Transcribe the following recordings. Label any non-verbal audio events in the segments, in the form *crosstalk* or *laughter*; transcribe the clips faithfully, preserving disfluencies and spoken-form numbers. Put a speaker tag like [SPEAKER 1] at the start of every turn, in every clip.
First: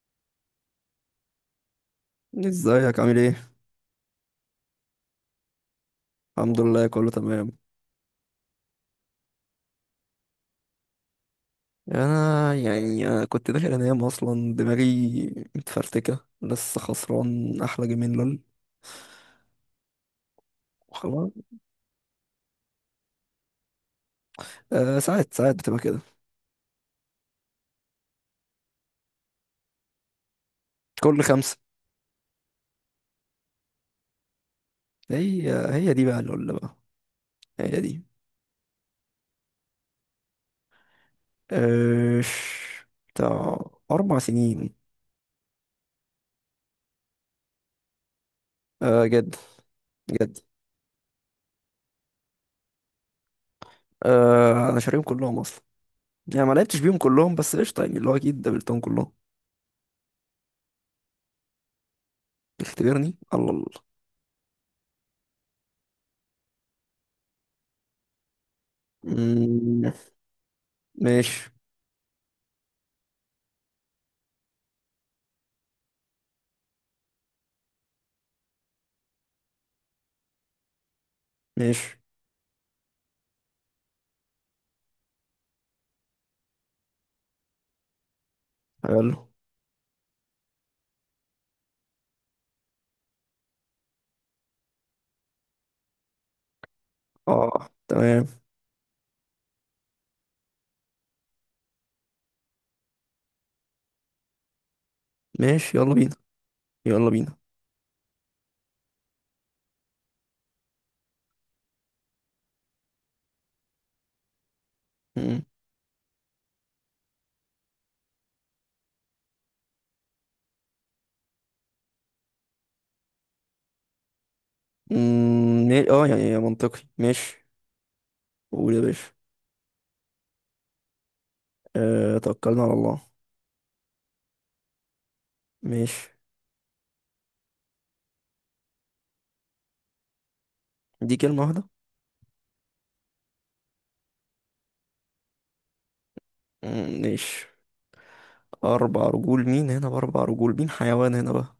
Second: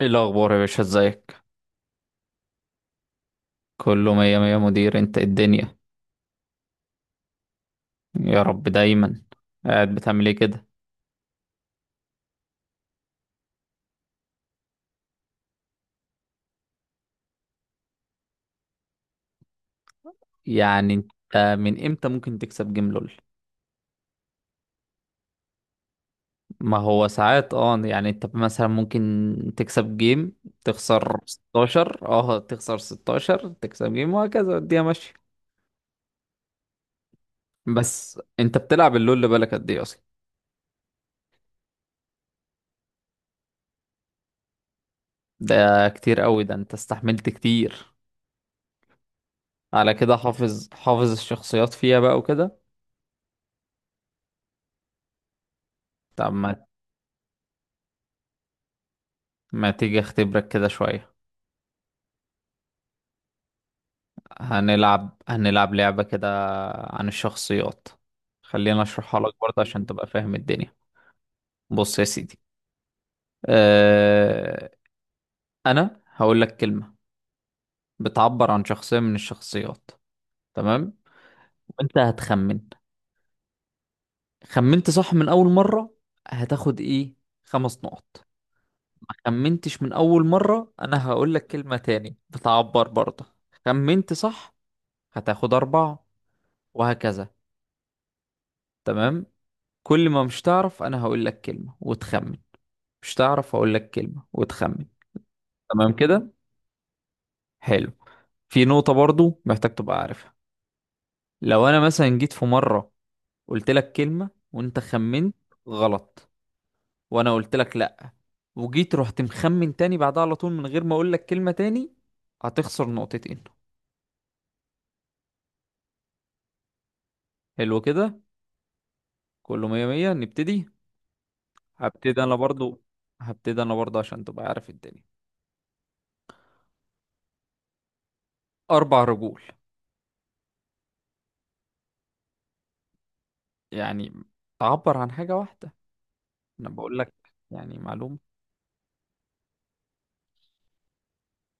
[SPEAKER 1] ايه الاخبار يا باشا؟ ازيك؟
[SPEAKER 2] ازيك؟ عامل ايه؟
[SPEAKER 1] كله مية مية مدير. انت إيه الدنيا؟
[SPEAKER 2] الحمد لله، كله تمام.
[SPEAKER 1] يا رب دايما. قاعد بتعمل ايه كده؟
[SPEAKER 2] انا يعني انا كنت داخل انام اصلا، دماغي متفرتكه، لسه خسران احلى جيمين لول.
[SPEAKER 1] يعني انت
[SPEAKER 2] وخلاص.
[SPEAKER 1] من امتى ممكن تكسب جيم لول؟
[SPEAKER 2] أه، ساعات ساعات بتبقى كده.
[SPEAKER 1] ما هو ساعات. اه يعني انت مثلا ممكن تكسب جيم، تخسر
[SPEAKER 2] كل خمسه.
[SPEAKER 1] ستاشر، اه تخسر ستاشر، تكسب جيم، وهكذا الدنيا ماشية.
[SPEAKER 2] هي هي دي بقى لول بقى. هي دي.
[SPEAKER 1] بس انت بتلعب اللول بقالك قد ايه اصلا؟
[SPEAKER 2] أه، ش- بتاع اربع سنين.
[SPEAKER 1] ده كتير قوي. ده انت استحملت كتير.
[SPEAKER 2] أه، جد.
[SPEAKER 1] على كده
[SPEAKER 2] جد.
[SPEAKER 1] حافظ حافظ الشخصيات فيها بقى وكده.
[SPEAKER 2] أه، انا شاريهم كلهم اصلا.
[SPEAKER 1] طب،
[SPEAKER 2] يعني ما
[SPEAKER 1] ما
[SPEAKER 2] لعبتش بيهم كلهم بس قشطه، يعني اللي هو اكيد قابلتهم كلهم.
[SPEAKER 1] ما تيجي اختبرك كده شوية.
[SPEAKER 2] اختبرني. الله الله.
[SPEAKER 1] هنلعب هنلعب لعبة كده عن الشخصيات. خلينا اشرحها لك برضه عشان
[SPEAKER 2] مم،
[SPEAKER 1] تبقى فاهم الدنيا.
[SPEAKER 2] ماشي.
[SPEAKER 1] بص يا سيدي، أه... انا هقول لك كلمة بتعبر عن شخصية من الشخصيات، تمام؟ وانت
[SPEAKER 2] ماشي.
[SPEAKER 1] هتخمن. خمنت صح من اول مرة، هتاخد ايه؟ خمس نقط.
[SPEAKER 2] حلو.
[SPEAKER 1] ما خمنتش من اول مرة، انا هقول لك كلمة تاني بتعبر برضه. خمنت صح، هتاخد اربعة، وهكذا.
[SPEAKER 2] اه، تمام.
[SPEAKER 1] تمام؟ كل ما مش تعرف انا هقول لك كلمة وتخمن، مش تعرف اقول لك كلمة وتخمن.
[SPEAKER 2] ماشي،
[SPEAKER 1] تمام
[SPEAKER 2] يلا بينا.
[SPEAKER 1] كده؟
[SPEAKER 2] يلا بينا.
[SPEAKER 1] حلو. في نقطة برضو محتاج تبقى عارفها. لو انا مثلا جيت في مرة قلت لك كلمة وانت خمنت
[SPEAKER 2] مم.
[SPEAKER 1] غلط، وانا قلت لك لا، وجيت رحت مخمن تاني بعدها على طول من غير ما اقول لك كلمة تاني، هتخسر نقطتين.
[SPEAKER 2] مم، ما- اه يعني منطقي، ماشي.
[SPEAKER 1] حلو كده.
[SPEAKER 2] قول يا باشا.
[SPEAKER 1] كله مية مية، نبتدي.
[SPEAKER 2] أه،
[SPEAKER 1] هبتدي انا
[SPEAKER 2] توكلنا على
[SPEAKER 1] برضو
[SPEAKER 2] الله.
[SPEAKER 1] هبتدي انا برضو عشان تبقى عارف الدنيا.
[SPEAKER 2] ماشي.
[SPEAKER 1] اربع رجول.
[SPEAKER 2] دي كلمة واحدة.
[SPEAKER 1] يعني تعبر عن حاجة واحدة، انا بقول
[SPEAKER 2] مم،
[SPEAKER 1] لك
[SPEAKER 2] ماشي.
[SPEAKER 1] يعني معلومة.
[SPEAKER 2] أربع رجول مين هنا؟ بأربع رجول مين حيوان هنا بقى؟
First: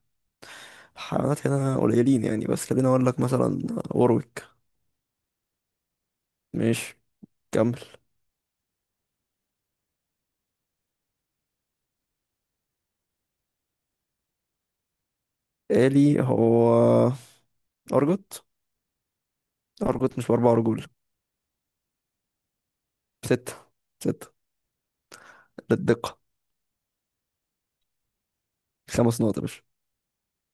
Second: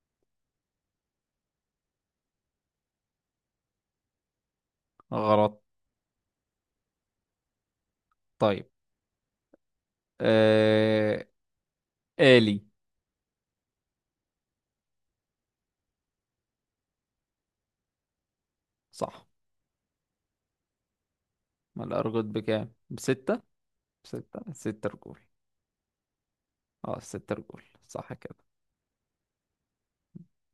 [SPEAKER 2] الحيوانات هنا قليلين يعني، بس خليني أقول لك مثلا. وروك.
[SPEAKER 1] غلط.
[SPEAKER 2] ماشي، كمل.
[SPEAKER 1] طيب. آه... آلي.
[SPEAKER 2] آلي هو؟ أرجوت.
[SPEAKER 1] صح.
[SPEAKER 2] أرجوت مش بأربع رجول.
[SPEAKER 1] ما الأرجل بكام؟ بستة؟
[SPEAKER 2] ستة. ستة.
[SPEAKER 1] بستة؟ ستة رجول.
[SPEAKER 2] للدقة.
[SPEAKER 1] اه ستة رجول. صح كده.
[SPEAKER 2] خمس نقط يا باشا.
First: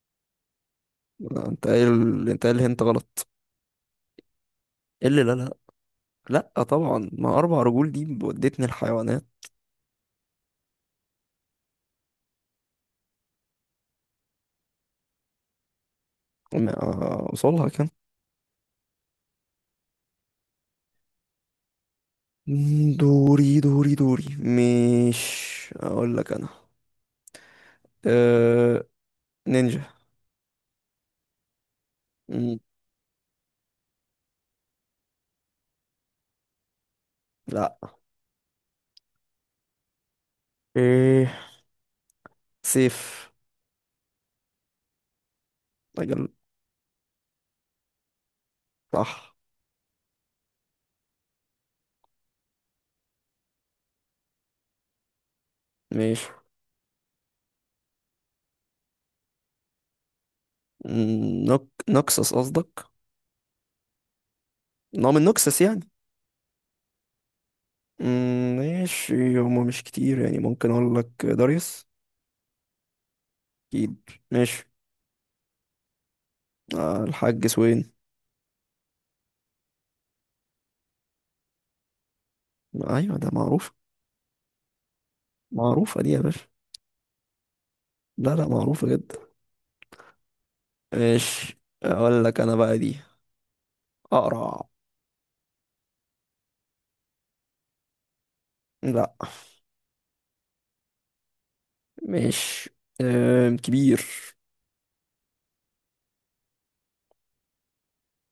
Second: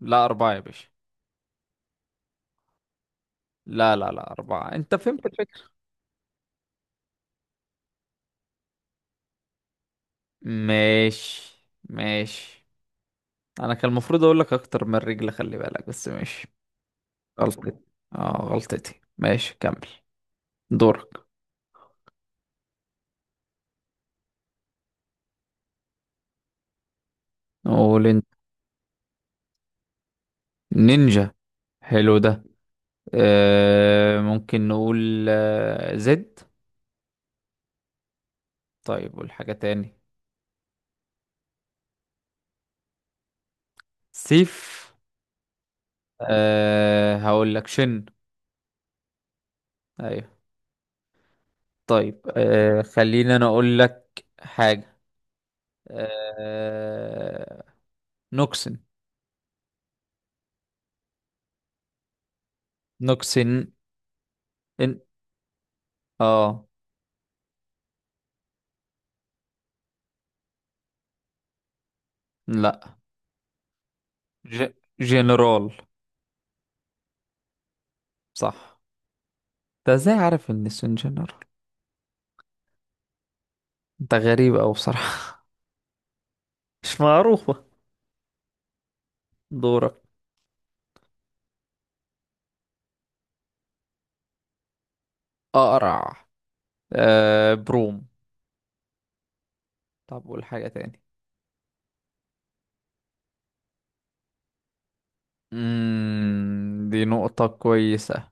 [SPEAKER 1] لا أربعة يا باشا.
[SPEAKER 2] لا، انت قايل. انت قايل انت غلط.
[SPEAKER 1] لا، لا، لا، أربعة. أنت
[SPEAKER 2] ايه اللي
[SPEAKER 1] فهمت
[SPEAKER 2] لا لا؟
[SPEAKER 1] الفكرة.
[SPEAKER 2] لا طبعا، ما اربع رجول دي ودتني الحيوانات.
[SPEAKER 1] ماشي، ماشي. أنا كان المفروض أقول لك أكتر من رجل، خلي بالك. بس ماشي،
[SPEAKER 2] ما اوصلها
[SPEAKER 1] غلطتي.
[SPEAKER 2] كان.
[SPEAKER 1] اه غلطتي. ماشي، كمل. دورك.
[SPEAKER 2] دوري دوري دوري. مش اقول لك انا.
[SPEAKER 1] نقول أنت.
[SPEAKER 2] أه... نينجا.
[SPEAKER 1] نينجا. حلو ده.
[SPEAKER 2] مم،
[SPEAKER 1] آه... ممكن نقول آه... زد.
[SPEAKER 2] لا.
[SPEAKER 1] طيب، والحاجة تاني.
[SPEAKER 2] ايه؟ سيف.
[SPEAKER 1] سيف.
[SPEAKER 2] اجل.
[SPEAKER 1] أه هقول لك شن.
[SPEAKER 2] صح.
[SPEAKER 1] ايوه. طيب. أه خليني انا اقول لك حاجة.
[SPEAKER 2] ماشي.
[SPEAKER 1] أه نوكسن.
[SPEAKER 2] مم، نوك نوكسس قصدك.
[SPEAKER 1] نوكسن. إن...
[SPEAKER 2] نوع من نوكسس يعني.
[SPEAKER 1] اه.
[SPEAKER 2] مم، ماشي. هما مش كتير يعني، ممكن اقول لك داريوس.
[SPEAKER 1] لا.
[SPEAKER 2] اكيد. ماشي.
[SPEAKER 1] ج... جنرال.
[SPEAKER 2] آه، الحاج سوين.
[SPEAKER 1] صح. انت ازاي عارف ان السن جنرال؟
[SPEAKER 2] ايوه ده معروف.
[SPEAKER 1] انت غريب اوي بصراحة.
[SPEAKER 2] معروفة دي يا باشا.
[SPEAKER 1] *laughs* مش معروفة.
[SPEAKER 2] لا لا، معروفة جدا.
[SPEAKER 1] دورك.
[SPEAKER 2] مش اقول لك انا بقى دي. اقرع.
[SPEAKER 1] اقرع. أه بروم.
[SPEAKER 2] لا.
[SPEAKER 1] طب قول حاجة تاني.
[SPEAKER 2] مش أم، كبير.
[SPEAKER 1] مم... دي نقطة كويسة.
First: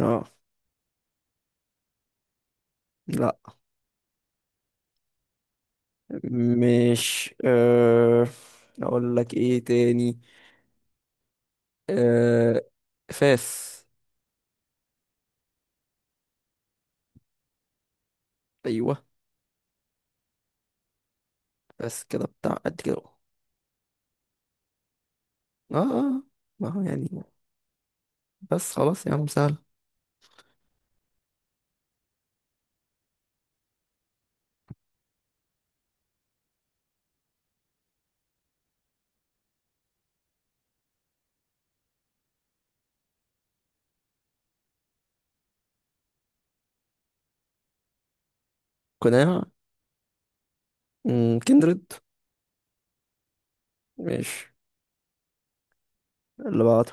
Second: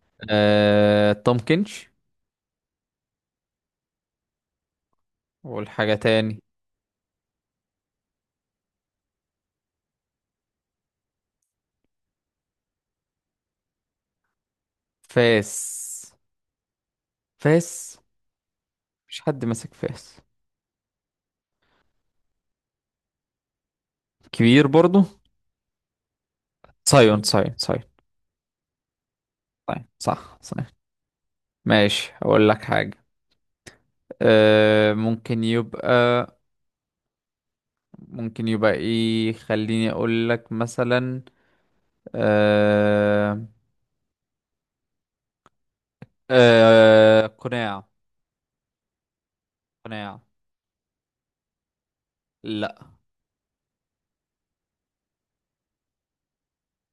[SPEAKER 2] اه.
[SPEAKER 1] أه تومكنش.
[SPEAKER 2] لا.
[SPEAKER 1] قول حاجة تاني.
[SPEAKER 2] مش أه، اقول لك ايه تاني؟ أه، فاس.
[SPEAKER 1] فاس. فاس.
[SPEAKER 2] ايوه.
[SPEAKER 1] مش حد ماسك فاس
[SPEAKER 2] بس كده بتاع قد كده اهو.
[SPEAKER 1] كبير برضو.
[SPEAKER 2] اه اه. ما هو يعني.
[SPEAKER 1] سايون، سايون، سايون.
[SPEAKER 2] بس خلاص يا عم، سهل.
[SPEAKER 1] سايون صح، سايون. ماشي، اقول لك حاجة. أه ممكن يبقى، ممكن يبقى ايه؟ خليني اقول لك مثلا. أه أه قناع.
[SPEAKER 2] قناع.
[SPEAKER 1] قناع.
[SPEAKER 2] مم، كندريد.
[SPEAKER 1] لا.
[SPEAKER 2] مش اللي بعده.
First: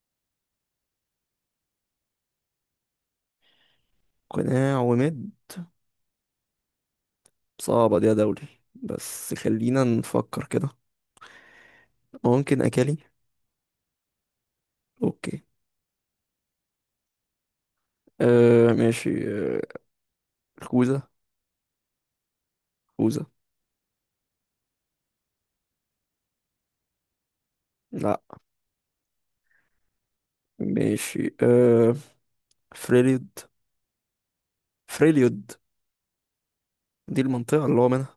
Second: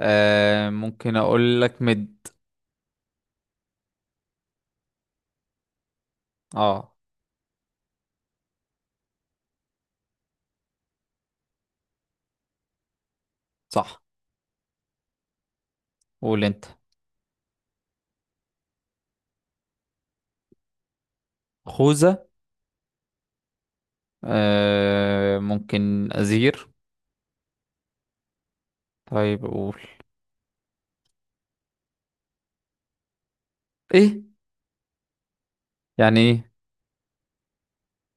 [SPEAKER 1] أه ممكن اقول لك مد.
[SPEAKER 2] قناع ومد.
[SPEAKER 1] اه
[SPEAKER 2] صعبة دي يا دولي، بس خلينا نفكر كده. ممكن أكالي.
[SPEAKER 1] صح.
[SPEAKER 2] أوكي.
[SPEAKER 1] قول انت.
[SPEAKER 2] آه، ماشي. آه خوذة.
[SPEAKER 1] خوذة.
[SPEAKER 2] خوذة.
[SPEAKER 1] أه ممكن ازير.
[SPEAKER 2] لا.
[SPEAKER 1] طيب اقول
[SPEAKER 2] ماشي. آه فريليود.
[SPEAKER 1] ايه؟
[SPEAKER 2] فريليود.
[SPEAKER 1] يعني ايه؟
[SPEAKER 2] دي المنطقة اللي هو منها.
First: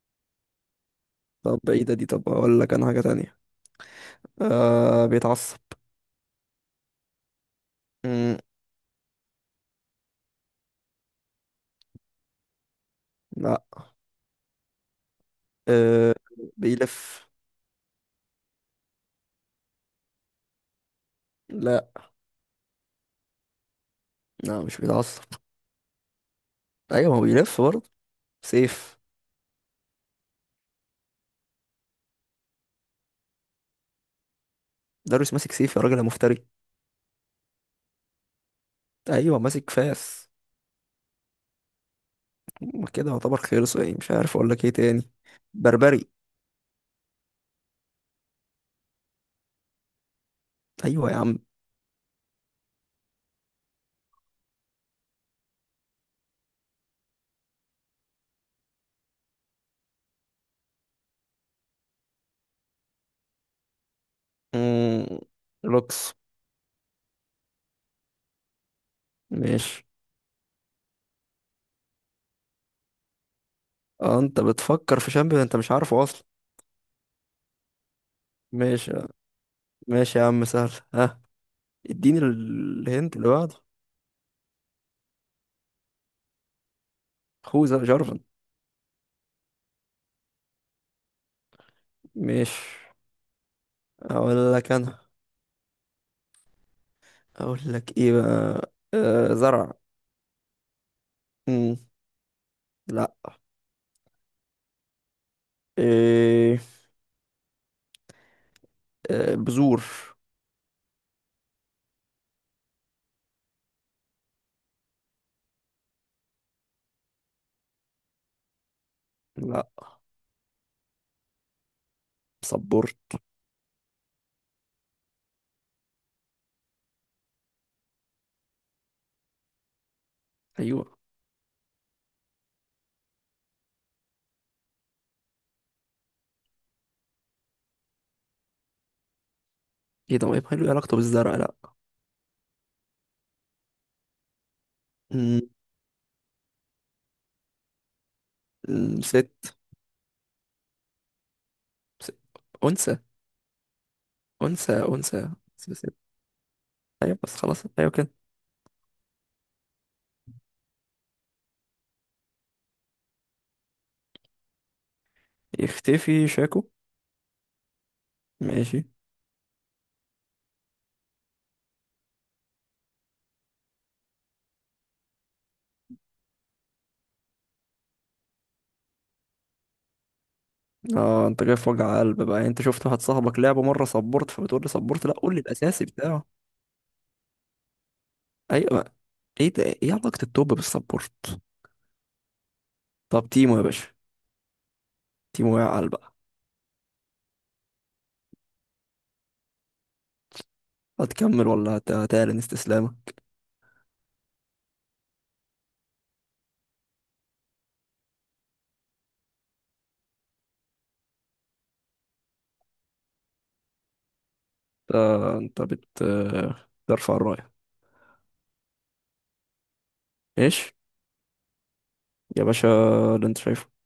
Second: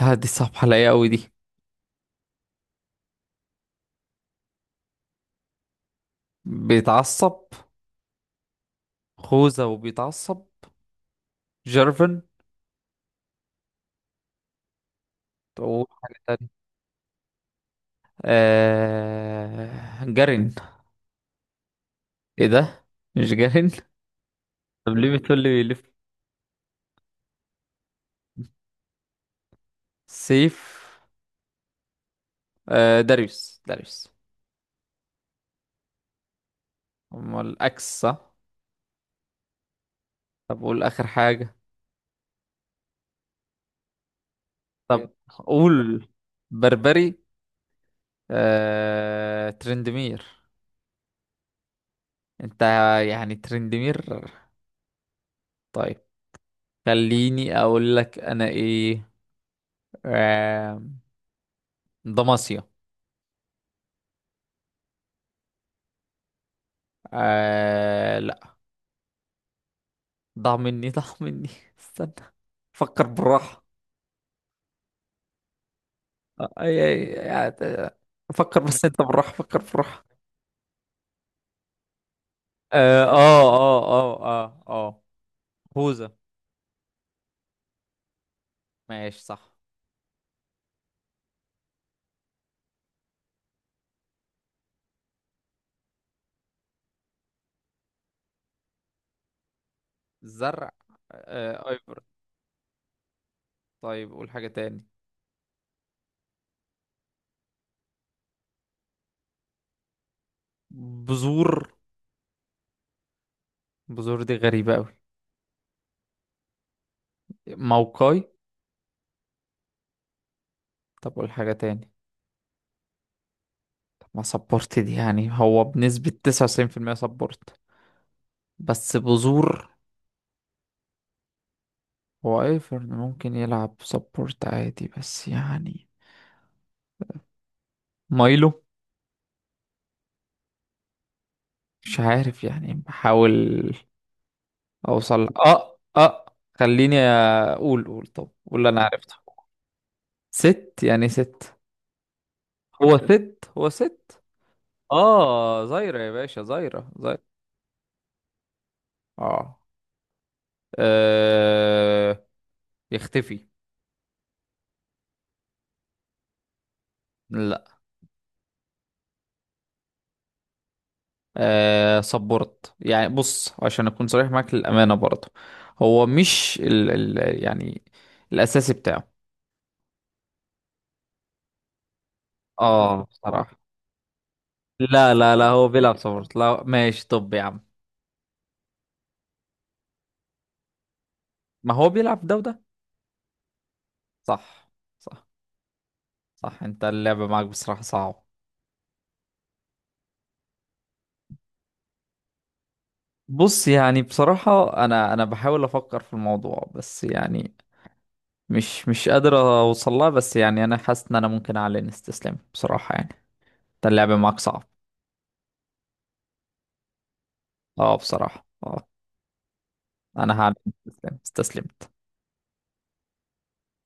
[SPEAKER 1] لا دي صعبة عليا قوي دي.
[SPEAKER 2] طب بعيدة دي، طب أقول لك أنا حاجة تانية. آه بيتعصب.
[SPEAKER 1] بيتعصب.
[SPEAKER 2] مم.
[SPEAKER 1] خوذة وبيتعصب. جيرفن.
[SPEAKER 2] لا.
[SPEAKER 1] وحاجة
[SPEAKER 2] آه
[SPEAKER 1] تانية.
[SPEAKER 2] بيلف.
[SPEAKER 1] آه... جارين.
[SPEAKER 2] لا
[SPEAKER 1] ايه ده؟ مش جارين.
[SPEAKER 2] لا، مش
[SPEAKER 1] طب ليه
[SPEAKER 2] بيتعصب.
[SPEAKER 1] بتقول لي بيلف؟
[SPEAKER 2] أيوة ما هو بيلف برضه. سيف.
[SPEAKER 1] سيف. آه... داريوس، داريوس.
[SPEAKER 2] داريوس ماسك سيف يا راجل يا مفتري.
[SPEAKER 1] امال اكس، صح؟
[SPEAKER 2] أيوة ماسك فاس.
[SPEAKER 1] طب قول اخر حاجة.
[SPEAKER 2] ما كده يعتبر خلص، يعني مش عارف أقول لك إيه
[SPEAKER 1] طب
[SPEAKER 2] تاني.
[SPEAKER 1] قول.
[SPEAKER 2] بربري.
[SPEAKER 1] بربري. آه... ترندمير.
[SPEAKER 2] أيوة يا عم.
[SPEAKER 1] انت! يعني ترندمير. طيب، خليني اقول لك انا ايه. آه... دماسيا.
[SPEAKER 2] مم. لوكس.
[SPEAKER 1] آه...
[SPEAKER 2] ماشي.
[SPEAKER 1] ضاع مني، ضاع مني. *laughs* استنى. فكر بالراحة.
[SPEAKER 2] اه انت بتفكر في شامبيون انت مش عارفه اصلا.
[SPEAKER 1] آه، أي أي يعني. فكر بس
[SPEAKER 2] ماشي.
[SPEAKER 1] أنت بالراحة. فكر بالراحة.
[SPEAKER 2] ماشي يا عم، سهل. ها، اديني ال-
[SPEAKER 1] آه
[SPEAKER 2] الهنت اللي
[SPEAKER 1] آه
[SPEAKER 2] بعده.
[SPEAKER 1] آه آه آه آه هوزة.
[SPEAKER 2] خوذة جارفن.
[SPEAKER 1] ماشي، صح.
[SPEAKER 2] مش اقول لك انا. اقول لك ايه بقى. آه زرع.
[SPEAKER 1] زرع. آه
[SPEAKER 2] مم.
[SPEAKER 1] أيبر.
[SPEAKER 2] لا.
[SPEAKER 1] طيب قول حاجة تاني.
[SPEAKER 2] إيه؟ آه بذور.
[SPEAKER 1] بذور. بذور دي غريبة أوي. موقعي.
[SPEAKER 2] لا.
[SPEAKER 1] طب قول حاجة تاني.
[SPEAKER 2] صبور.
[SPEAKER 1] طب ما سبورت دي، يعني هو بنسبة تسعة وتسعين في المية سبورت. بس بذور.
[SPEAKER 2] ايوه.
[SPEAKER 1] هو ايفرن ممكن يلعب سبورت عادي بس يعني. مايلو.
[SPEAKER 2] ايه ده؟ ما يبقى له علاقته بالزرع، لا.
[SPEAKER 1] مش عارف يعني، بحاول اوصل.
[SPEAKER 2] مم.
[SPEAKER 1] اه اه خليني اقول. قول. طب قول اللي انا
[SPEAKER 2] مم،
[SPEAKER 1] عرفته.
[SPEAKER 2] ست.
[SPEAKER 1] ست يعني ست.
[SPEAKER 2] ست.
[SPEAKER 1] هو
[SPEAKER 2] انثى.
[SPEAKER 1] ست؟ هو ست؟
[SPEAKER 2] انثى انثى.
[SPEAKER 1] اه،
[SPEAKER 2] ست.
[SPEAKER 1] زايرة
[SPEAKER 2] ست.
[SPEAKER 1] يا باشا، زايرة،
[SPEAKER 2] ايوه
[SPEAKER 1] زايرة.
[SPEAKER 2] بس خلاص، ايوه كده.
[SPEAKER 1] اه. آه، يختفي.
[SPEAKER 2] يختفي شاكو.
[SPEAKER 1] لا.
[SPEAKER 2] ماشي.
[SPEAKER 1] آه صبرت يعني. بص عشان اكون صريح معاك للامانه برضه، هو مش ال ال يعني الاساسي بتاعه.
[SPEAKER 2] اه انت جاي في وجع قلب بقى؟ يعني انت شفت واحد
[SPEAKER 1] اه
[SPEAKER 2] صاحبك
[SPEAKER 1] بصراحه.
[SPEAKER 2] لعبه مره سبورت فبتقول لي سبورت؟ لا،
[SPEAKER 1] لا،
[SPEAKER 2] قول
[SPEAKER 1] لا،
[SPEAKER 2] لي
[SPEAKER 1] لا، هو
[SPEAKER 2] الاساسي
[SPEAKER 1] بيلعب
[SPEAKER 2] بتاعه.
[SPEAKER 1] صبرت. لا، ماشي. طب يا عم.
[SPEAKER 2] ايوه. ايه ده؟ ايه علاقه التوب بالسبورت؟
[SPEAKER 1] ما هو بيلعب ده وده.
[SPEAKER 2] طب تيمو يا باشا.
[SPEAKER 1] صح، صح،
[SPEAKER 2] تيمو يا عال بقى.
[SPEAKER 1] صح. انت اللعبة معاك بصراحة صعبة.
[SPEAKER 2] هتكمل ولا هت- هتعلن استسلامك؟
[SPEAKER 1] بص يعني بصراحة، انا انا بحاول افكر في الموضوع بس يعني مش مش قادر اوصلها. بس يعني انا حاسس ان انا ممكن اعلن استسلام بصراحة يعني. انت اللعبة معاك صعب.
[SPEAKER 2] انت انت بت ترفع الرايه.
[SPEAKER 1] اه بصراحة. اه انا هعلن
[SPEAKER 2] ايش.
[SPEAKER 1] استسلام. استسلم.
[SPEAKER 2] يا باشا اللي انت شايفه.